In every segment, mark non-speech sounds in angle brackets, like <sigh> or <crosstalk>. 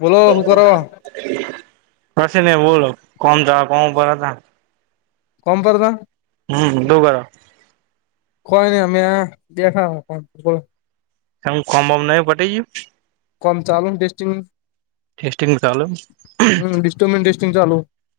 બોલો હું કરો કશે નય બોલો કોમ થવા કોણ ઉપર હતા કોમ પરતા હમ્મ <unintelligible> કોઈ નહી અમે બેઠા કેમ કોમ બોમ નય પતી ગયું કોમ ચાલુ ટેસ્ટિંગ ટેસ્ટિંગ ચાલુ સ્ટિ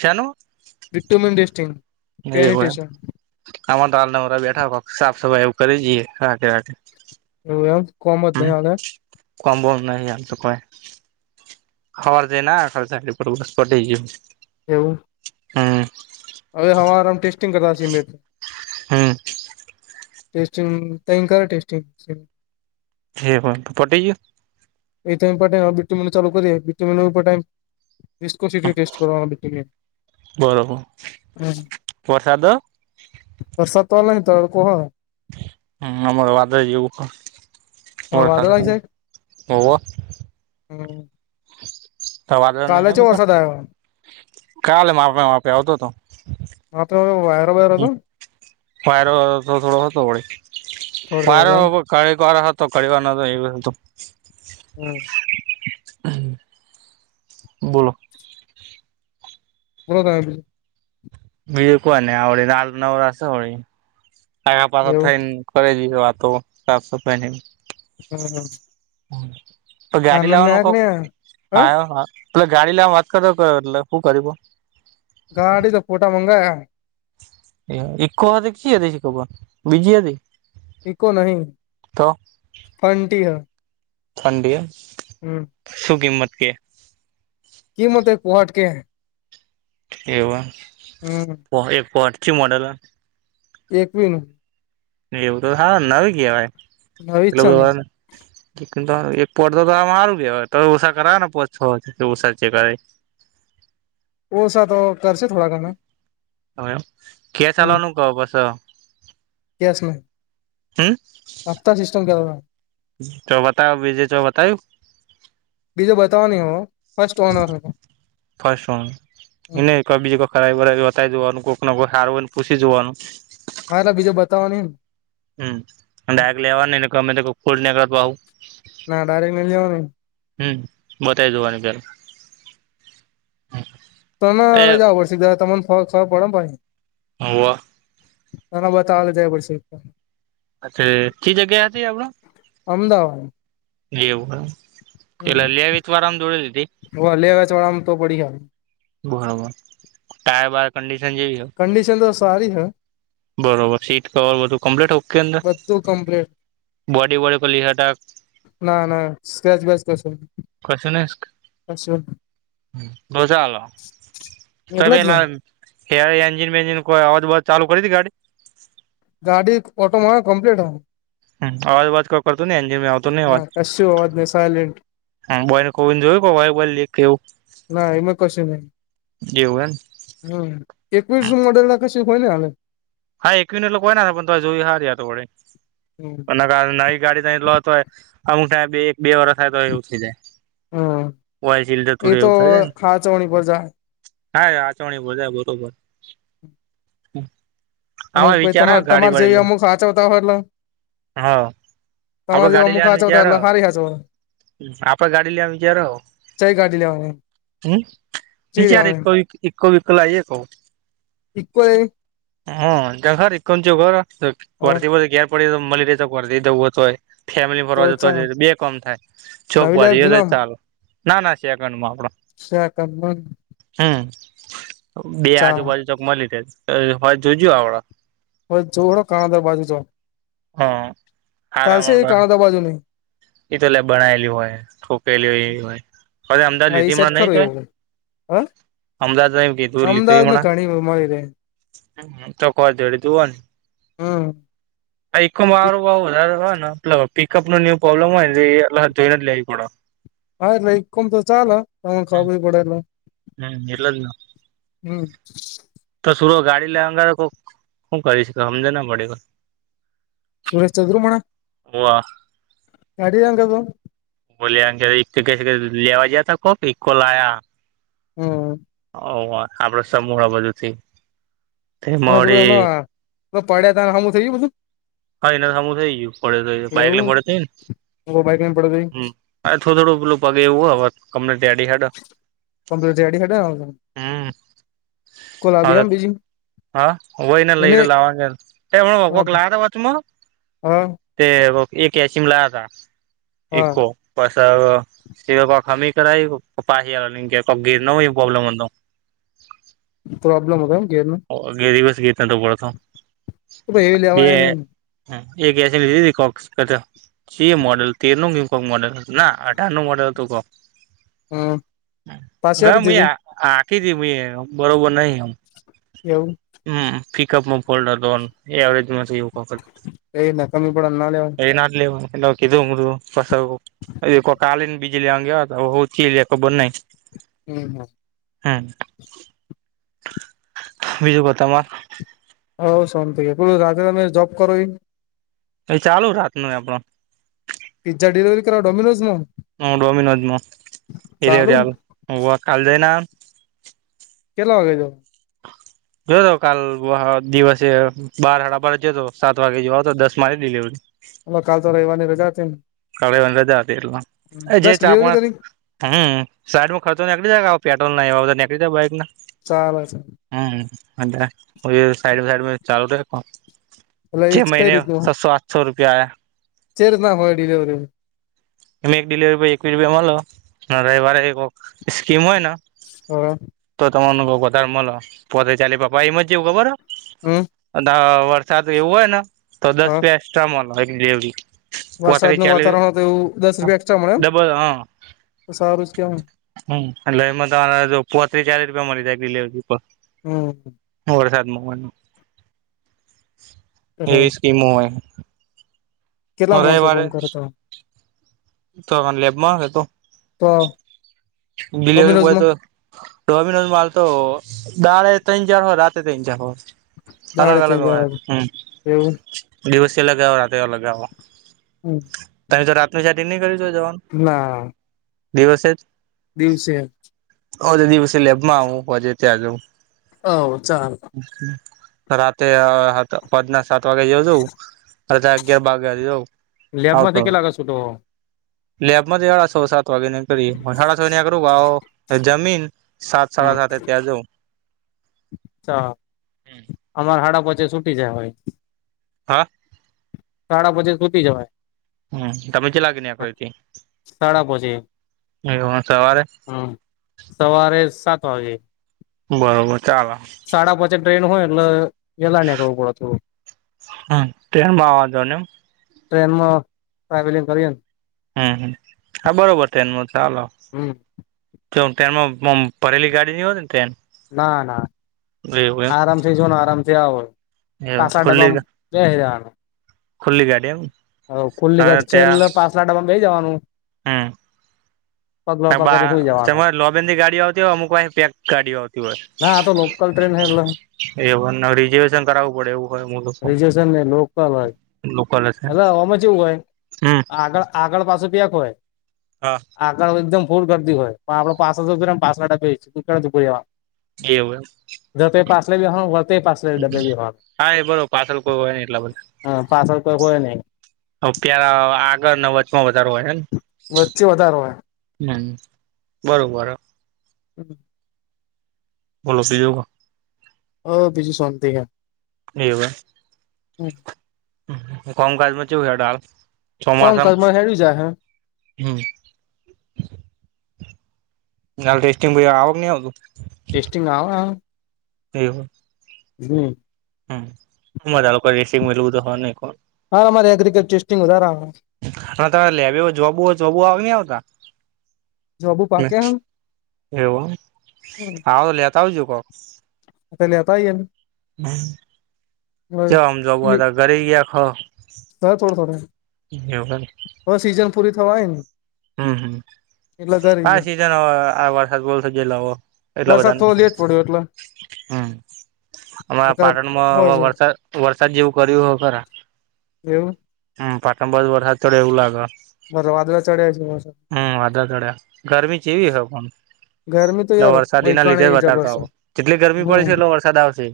શેનું સેટેન <unintelligible> અમે તો હાલ નવરા બેઠા હો, સાફ સફાઈ કરી જઈએ રાખે. ઓ એમ કોમ જ ન <unintelligible> કોમ બોમ નય હાલ તો કાઈ હવાર જઈ ને આયો <unintelligible> એવું હમ. અરે, હવારે ટેસ્ટિંગ કરતા સિમેટ. હમ. કંઈ કરોને, ટેસ્ટિંગ. હે હો તો, ફોટટી. એ બીટીિ ચાલુ કરીએ બીટીિાઈમ. Riico city test કરાવને. બરફ વર્ષા તો. વરસાદ તોલા ન તો કહો. હ, આમર વાદ જુવકર હા વાદળ સાધાર આઈ જાય હવ. હમ. તોવાદ નહીં, કાલે હ ચેવો બેસા. વરસાદ આયો કાલે માપે માપે આવતો હતો. માત્ર વાયરા વાયર હતો. વાયરો તો થોડો હતો, વડે થોડો થોડો એમ પરો. કળ વાર હતો તો કળવા એ. હમ. બોલો. બોલો. બીજું કવાને આવળ નાલ નગરશે, હોળ આખાપછ એવું થાય. કરે જઈ વાતો, સાફ પહેની. હમ, હમ. તો ગાડી લાવવાનું કોક, હા હા. તું ગાડી લેવા વાત કરતો, એટલે શું કયું? ગાડી તો ફોટા મંગાયા. એ ઈકો હ દીખતી હતી, બીજી હતી? ઇકો નહીં, તો ફંટી હ. મંડી હતી. હમ. શું કિંમત કે? કિંમત કે, કોટ કે? એવ હમ એક પરી મોડેલ. એકકવીન. એવું તો હા ન કેહેવાય, નવી જ એટલે છંદ બધા એક પોટ તો તો મારું ગ હોય તો ઉષા કરાવ ને, પો ઉષા ચેકે. ઓસા તો કરશે, થોડા કામ. હ, એ કે ચાલવાનું કહો, પસો. કહેશો, હપ્તા સિસ્ટમ કેવો છો? તો બતાવ્યું, બીજું તો બતાવ્યું. બીજો બતાવ નહીં હો, ફસ્ટ ઓનર હમ. ક બીજ કો ખરાબ બતાય જવાનું? કોઈક ના કોઈ સાર હોય ને, પૂછી જોવાનું. હાય ના, બીજે બતાવાની. હમ, અને લેવા જ ગમે તો ખોલ કર તો આવું. ના ડાયરેક્ટ મી જ નને. હમ બતાવી જોવાની પે હ. તોને અરે જું પડશે તમને ફ ફરક પડે ને ભછ. હવા. ના, ના, બતાલ જે પછી. અચ્છા, કી જગ્યા હતી આપણા? અમદાવાદ એવું, પેલા લેવી તો આરામ જોડે દીધી. હ લેવાચ વાળામાં તો પડી હ. બરાબર ટાયર બર કડીશન જેવી હ. કંડીશન તો સારી હૈ બરોબર સીટ કવર બધું કમ્પ્લીટ ઓ કે અંદર તો કમ્પ્લીટ બોડી વોડી કરલ <unintelligible> સેટ ના ના સ્ક્રેચ બેસ કશું નહી હ રોસા અલ એટલે જ ને સભલા <unintelligible> એ એન્જિન વેન્જિ કોઈ અવાજ બવાજ ચાલુ કરી હતી ગાડી ગાડી ઓટોમાં કમ્પ્લીટ હ હમ અવાજ બવાજ કો કરતુ એ એન્જિન આવતો ના કશું અવાજ નહીં સાઇલેન્ટ હ બોયને ખોલીને જોયુ ઓઇલ બોઇલ લીક કેવું ના એમાં કશું નહી જેવું હમ એકવીસ એમ નુ મોડેલલા કશું હોય ને હાલે હા એકવીશ લોકો કોય ના પણ જોઈ હારે તો વડે હમ એના કારણે નવી ગાડી ને લોતો હોય અમુક ટાઈમે બે બે વર્ષ તો એવું થઇ હમ જાય <unintelligible> સીડ એ થોડું તો એવું થઇ જાય ને હાચવણી પર જાય હા એ તો હાચવણી બધા બરોબર આમાં અમુક ભાઈ વિચાર તમા હ ગાડી તમારે વાળી જેવી લે અમુક સાચવતા હોય એટલે હા આમે તમારે જેવા ગાડી અમુક લઈને આન છે હાચવતા કયારે એટલે હારી હાચવ આપણે ગાડી લેવાનું વિચાર્યું કઈ ગાડી લેવાને હમ વિચારે કોઈ ઈકો બીકો લાઈએ કુ ઈકો એ હા તર છર હ વરતી બ ઘેર પડી <inaudible> મલેરિયા તો વરી દેવું હો તો હોય ફેમિલી તો ફરવા જતો ચા બે કામ થાય ચોક <unintelligible> નવી ભ લેવી કે તો જૂના ચાલ- ના ના સેકન્ડમાં આપડા સેકન્ડ માં હમ બે ચા આજુબાજુ ચક મળી જાય તો હવે જોજું આવડા હવે જો કાદર બાજુ છો હા તે આરામ એ આપડા કાણ દ બાજુ નહી એ તો લ બણાયેલી હોય ઠોકેલી એ હોય હવે અમદાવાદ હા એ લીધીણા સાઈડ નહી ખરું તો હોય એવું હા અમદાવાદ ન કીધુ લીધુંય અમદાવાદમાં હમણા ઘણી મળી રહે ચકોર જોડી દવ <inaudible> હમ ઈકો માં હારુ ભાવ વધારે હો ને પ પિકઅપ નો ન્યું પ્રોબ્લેમ હોય એ જોઈને જ લેવું પડે હા ઈ ઈકોમ તો ચાલ તમન <unintelligible> પડ એટલ. હમ્મ લીલો લીલો. તો કસુરો ગાડી લેવાં ઘર કો હુ કરી શ સમજ ના પડે કો સુરેશ ચદુર્મણ ઓવા <unintelligible> ગાડી <unintelligible> જંગ બ બોલ એક ક લેવાજયા તો કોપી એકકો લાયા હમ <unintelligible> ઓ આપડો સમૂહ આ બધુ થી અને પેલું એમ મળી પેલા પડ્યા તને હમું થયું ગયું બધું હા એના સામું થઈ ગયું પડે થય બાઇકલે એવું પડે થઈ ને બાઈક લઈને પડ્યો હમ અરે થોડું થોડું પેલું પગે એઉું હે અવે ગમે ત્યાં થીડી હેઠાં કમપટરડીેડા <inaudible> હ અ. ગુલાબી એમ બીજી હા વયને એને લઈને લાવાગે <unintelligible> લાયાતા વચમાં હા. તે એક એશિમ લાયા હતા હા એકકો. પસ કોક હમી કરાઈ પાહી કોક ગીર ન હોય પ્રોબ્લેમ હતો. પ્રોબ્લેમ હતો એમ ગેર નો. એ રિવર્સ ગેર ન તો પડતો. તો એ લેવાય નઈ ન હ એક એસી લીધી કોકસ <unintelligible> જે મોડલ તેર નું કોક મોડલ હતું ના અઢાર નું મોડલ હતું કોક. હમ પાછી ના આપી મીએ દીધી હાંકી હતી બરોબર નહી એમ. એવું. હમ્મ પિકઅપમાં ફોલ્ડ હતો એવરેજમાં નથી એવું કોક હતું. એ નકામી પડે ના લેવાય. એના જ લેવાય એને કીધું મુું ફસાહું. કોક આલીન બીજી લેવાની કેતાતા <unintelligible> ખબર નઈ હમ્મ અમ. હ અ બીજું કો તમાર હવ શો હે પેલું રાત્રે તમે જોબ કરો ઇ. એ ચાલુ રાત નું આપણ. પિઝ્ઝા ડિલિવરી કરાવા ડોમિનોઝ મા હ ડોમિનોઝમાં ડિલિવરી આલ, હોવ કાલ જઈન આયો. કેટલા વાગે જો. જોતો કાલ દિવસે બાર હાડાબારે જ્યોતો સાત વાગે જેઓ આયો તો દસ મારી ડિલિવરી. હ કાલ તો રવવાની રજા હતી ન. કાળે રજા હતી એટલ દસ જે ચા પો ડિલિવરી કરી હમ્મ સાઈડમાં ખર્ચો નેકળી જાય આવો પેટ્રોલ ના એ નીકળી જાય બાઈક ના. ચાલે છે. હમ્મ અત્યાર પહિ સાઈડ સાઈડ ચાલુ રહે કામ. એટલે જે એ કઈ મહિને છસો સાતસો રૂપિયા આયા. ચેર્જ ના હોય ડીલિવરીમ તમે એક ડિલવરી એકવીસ રૂપિયા મલ રવિવારે કોક સ્કીમ હોય ને હ અ. તો તમેન અ વધાર મલ પોત્રી ચાલી રૂપિયા પણ ઈમ ચેઉ ખબરહ હમ્મ. વરસાદ એવું હોય ને તો દસ રૂપિયા એક્સ્ટ્રા મળ જેવડી <unintelligible> વરસાદ ન વાતાવરણ હોય તો એવું દસ રૂપિયા એક્સ્ટ્રા મળે એમ ડબલ તો સારું જ કેવા હમ્મ એટલે એમાં તમારા જો પોત્રી ચાલિ રૂપિયા મળી જાય ડિલવરી પર. હમ્મ. વરસાદમાં હોય એટલે એવી સ્કીમો હોય. હું કેટલા માણસો રવિવારે કામ કરે તો. તો લેબમાં તો તો ડિલવરી બોય ડોમિનોઝમાં તો ડોમિનોઝ માં હાલ તો દાળે ત્રઈણ ચાર હોય રાતે ત્રઈણ ચાર હોય. દાડે અલગ અલગ ત્રણ હોય જણા હમ્મ એવું દિવસે અલગ આવ રાતે અલગ આવે. હમ્મ. તારે તો રાત્ર નું સેટિંગ નહી કરીયુ ચોય જવાનું. ના. દિવસે જ દિવસે હ તો દિવસે લેબમાં આવુંજે ત્યાં જઉ હવ ચાલ. રાતે પાચ ના સાત વાગે જઉઉ રા અગિયાર વાગે જઉ આવ તો. શૂડો. લેબ મ અડા છ સાત વાગ કરી સાડા છ કરું જમીન સાત હમ. સાડા સાતે ત્યાં જઉં ચ અમારા હાડાપચે છૂટી જાય હોય. હા. સાડા પાંચે સુતી જવાય. હમ તમેજ લાગે નહી આખ સાડા પોચે એ સવારે હમ સવારે સાત વાગે. બરોબર ચાલે. સાડા પાંચે ટ્રેન હોય એટલે વેલા નીકળવો પડે થોડુ. હમ તે માવાજો ને એમ. ટ્રેનમાં ટ્રાવેલિંગ કરીએ ને હમ હ હા બરાબર ટેનમાં ચાલે. હમ જો ટ્રેનમાં ભરેલી ગાડી નહીં હોતી ને ટેન ના ના આરામથી જોને આરામથી આવ એવું પાસા ખુલ્લી ડબામ બહી રહેવાનૂ. ખુલ્લી ગાડી એમ હ ખુલ્લી હવે ગઢી ત્યાં છેલ્લે પાસ ડમાં બહી જવાનું હમ. પગ લાંબા કરીને હુઈ જવાનું તમારે લોબેન થી ગાડીઓ આવતી હોય અમુક પાછ પેક ગાડીઓ આવતી હોય. ના આ તો લોકલ ટ્રેન હ એટલે એ રિઝર્વેશન કરાવવું પડે એવું હોય હું લોકો લોકલ અસ એલે હવામાં જેવું હોય આગળ આગળ પાછું પ્યાંક હોય હા. આગળ એકદમ ફૂર કરતી હોય પણ આપડ પાસ પાસવા ઉભુ રહેવાનુ એવું એમ. જ તે પાછલે બેવાનુ હોત. તે પાસલે ડબ્બે ભ હોત હા એ બરોબર પાછળ કોઈ હોય ને એટલા હ પાસલ કોઈ હોય નહી. હ પ્યાર આગળ ન વચમાં વધારો હોય ને વચ્ચે વધારો હોય. હે બરોબર હ. હમ <unintelligible> બોલો પેલુ હોય. અ બીજુ શાંતિ હૈ. એવું એમ. કોમ કજમાં છે ડાલ છ <inaudible> કામ ચોમાસમાં કર્મ હેડ્યું જાય હે હમ ના ટેસ્ટિંગ ભ આવક ન આવતું. ટેસ્ટિંગ આવે આવે. એવું. હમ. હમ બધા લોકો રસીંગ મેલવું તો હો નહી કોણ. હા અમા એગસ્ટિંગ ઉધાર અને તમે લે હો જોબુ <unintelligible> હો જોબુ આવ ન આવતા. જોબુ પાકે હે એવું આવો તો લેતા આવજુ કોક પ લેતા એમ હ ક આમ હવે જવું ઘરે ગયા ખો હ થોડ થોડ એવું હવે સીઝન પૂરી થવાય ને હમ્મ. હમ્મ એટલે ઘરે હા ગયા સિઝન આ વરસાદ બોલ થ ગયેલો એટલા વરસાદ બધાને થોડો લેટ પડ્યો એટલે હમ અમારા નકર પાટણમાં હોય હ છે વરસાદ વરસાદ જેવું કર્યું હો ખરાં. એવું! હમ પાટણ બાજુ વરસાદ ચડયો એવું લાગ. પણ વાદળો ચઢયો છે. હમ વાદળ તડ્યા ગરમી કેવી હય પણ. ગરમી તો એટલે યાર વરસાદી એના વૈકાણે લીધે જ બતાવતા જબરજસ્ત આવો જેટલી ગરમી પડી હમ છે એટલો વરસાદ આવશે.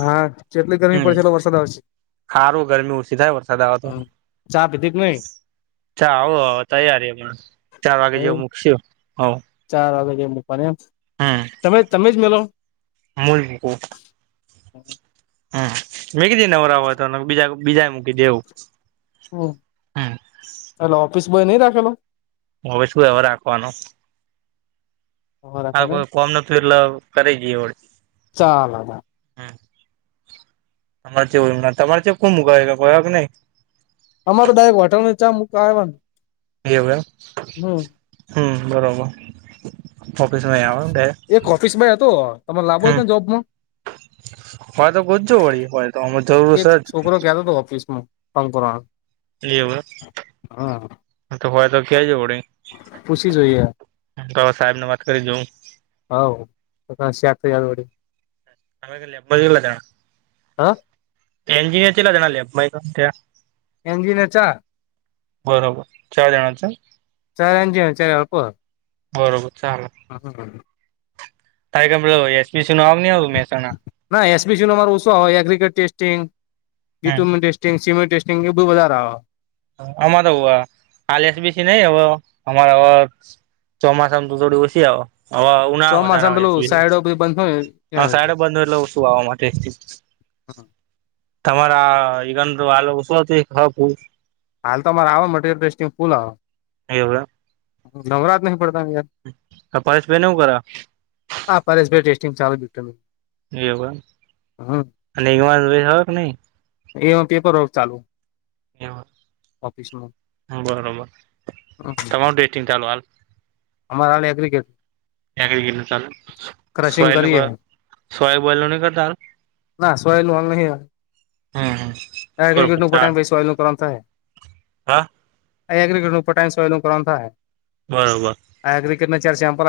હા જેટલી ગરમી હમ પડશે એટલો વરસાદ આવશે. સારું ગરમી ઓછી થાય વરસાદ આવે તો. ચા પીધી કે નઈ? ચ આવો આવો તૈયારી હમણાં ચાર વાગે જેવું મકશે આવો. ચાર વાગેે મૂકવાની એમ તમે તમે જ મેલો! મૂઈ મુકો હમ વકી દનેવરા હોય તો બીજા બીજા મૂકી દેવું. હમ હમ ચલો ઓફિસ બોય નહ રાખેલો? હવે શું લેવા રાખવાનો. હ રાખવાનો એમ કોઈ કોમ ન <unintelligible> જઈએ હોળ ચાલ હવે હમ તમારેય તમારે કો મુક કે નહી અમા તો ડાયક વોટર ને ચા <unintelligible> આવ્યા ને એવું એમ હમ બરોબર ઓફીસમાં આવો એમ એક ઓફિસ ભાઈ હતો તમે લાભો કે જોબમાં ડાયરેક્ટ. હોય તો ગજજો વળી હોય તો અમ જરૂર એક છે જ. છોકરો કતો હતો <unintelligible> લવ હા તો હોય તો ક્યાં જવડે પૂછી જોઈએ. સાહેબ ને વાત કરી જોઉં હા તો‌ <unintelligible> જારડી આ બાજુ લૅબ બાજુ લગાડ હા <unintelligible> ચલા જના લે્યા <unintelligible> ચાર બરોબર ચાર જણા છે. સરાર અંજન છેાર અળપ <unintelligible> બરોબર ચાલો. હા હા. તાય ક <unintelligible> એસ પી શ નું મહેસાણા ના એસબીસીનુ મારું ઓછું આવે એગ્ર ટેસ્ટિંગસ્ટ હમ <unintelligible> ટિસ્સિબલ ટૅસ્ટિગ <unintelligible> બ વધારે આવે. અમા તો આલ એસ બીસીી નહી અમા ચોમાસામાં ત તું જોડી બસી આ હવે ઉ ના વધારેા ચોમાસામાં પેલું સાઈડો બધી બંધ હોય ને આવેય ત્યાં સાડ સુધી બંધ હોય એટલે શું આવવા માટે તમારા ઈગંદ આલો <unintelligible> શું હાલ ત મારે આવે માટે મસ્ટિંગ ફુલ આવે એવું એમ નવરા જ નહીં પડતા ને યાર કપાસ ભઈ ને હું કરા આ પરેશ ભાઈ ટેસ્ટિંગ ચાલુ મૂકે એવ <unintelligible> કે નહી એ હું પેપર વર્ક ચાલુ ઓફિસનું એવું બરોબર તમાર ડેટિંગ ચાલો હાલ અમારા એગ્રીગેટ <unintelligible> ક્રશિંગ કરીએ <unintelligible> નહી કરતા ના <unintelligible> નું હમ હમ હાલ નહીટ બરોબર ન ચાલ નું થાય હા અહીંયા ક્રિકેટ નુ પતાઈને <unintelligible> નુ કામ થાહે બરોબર અહીંયા ક્રિકેટ ના ચાર આમ પર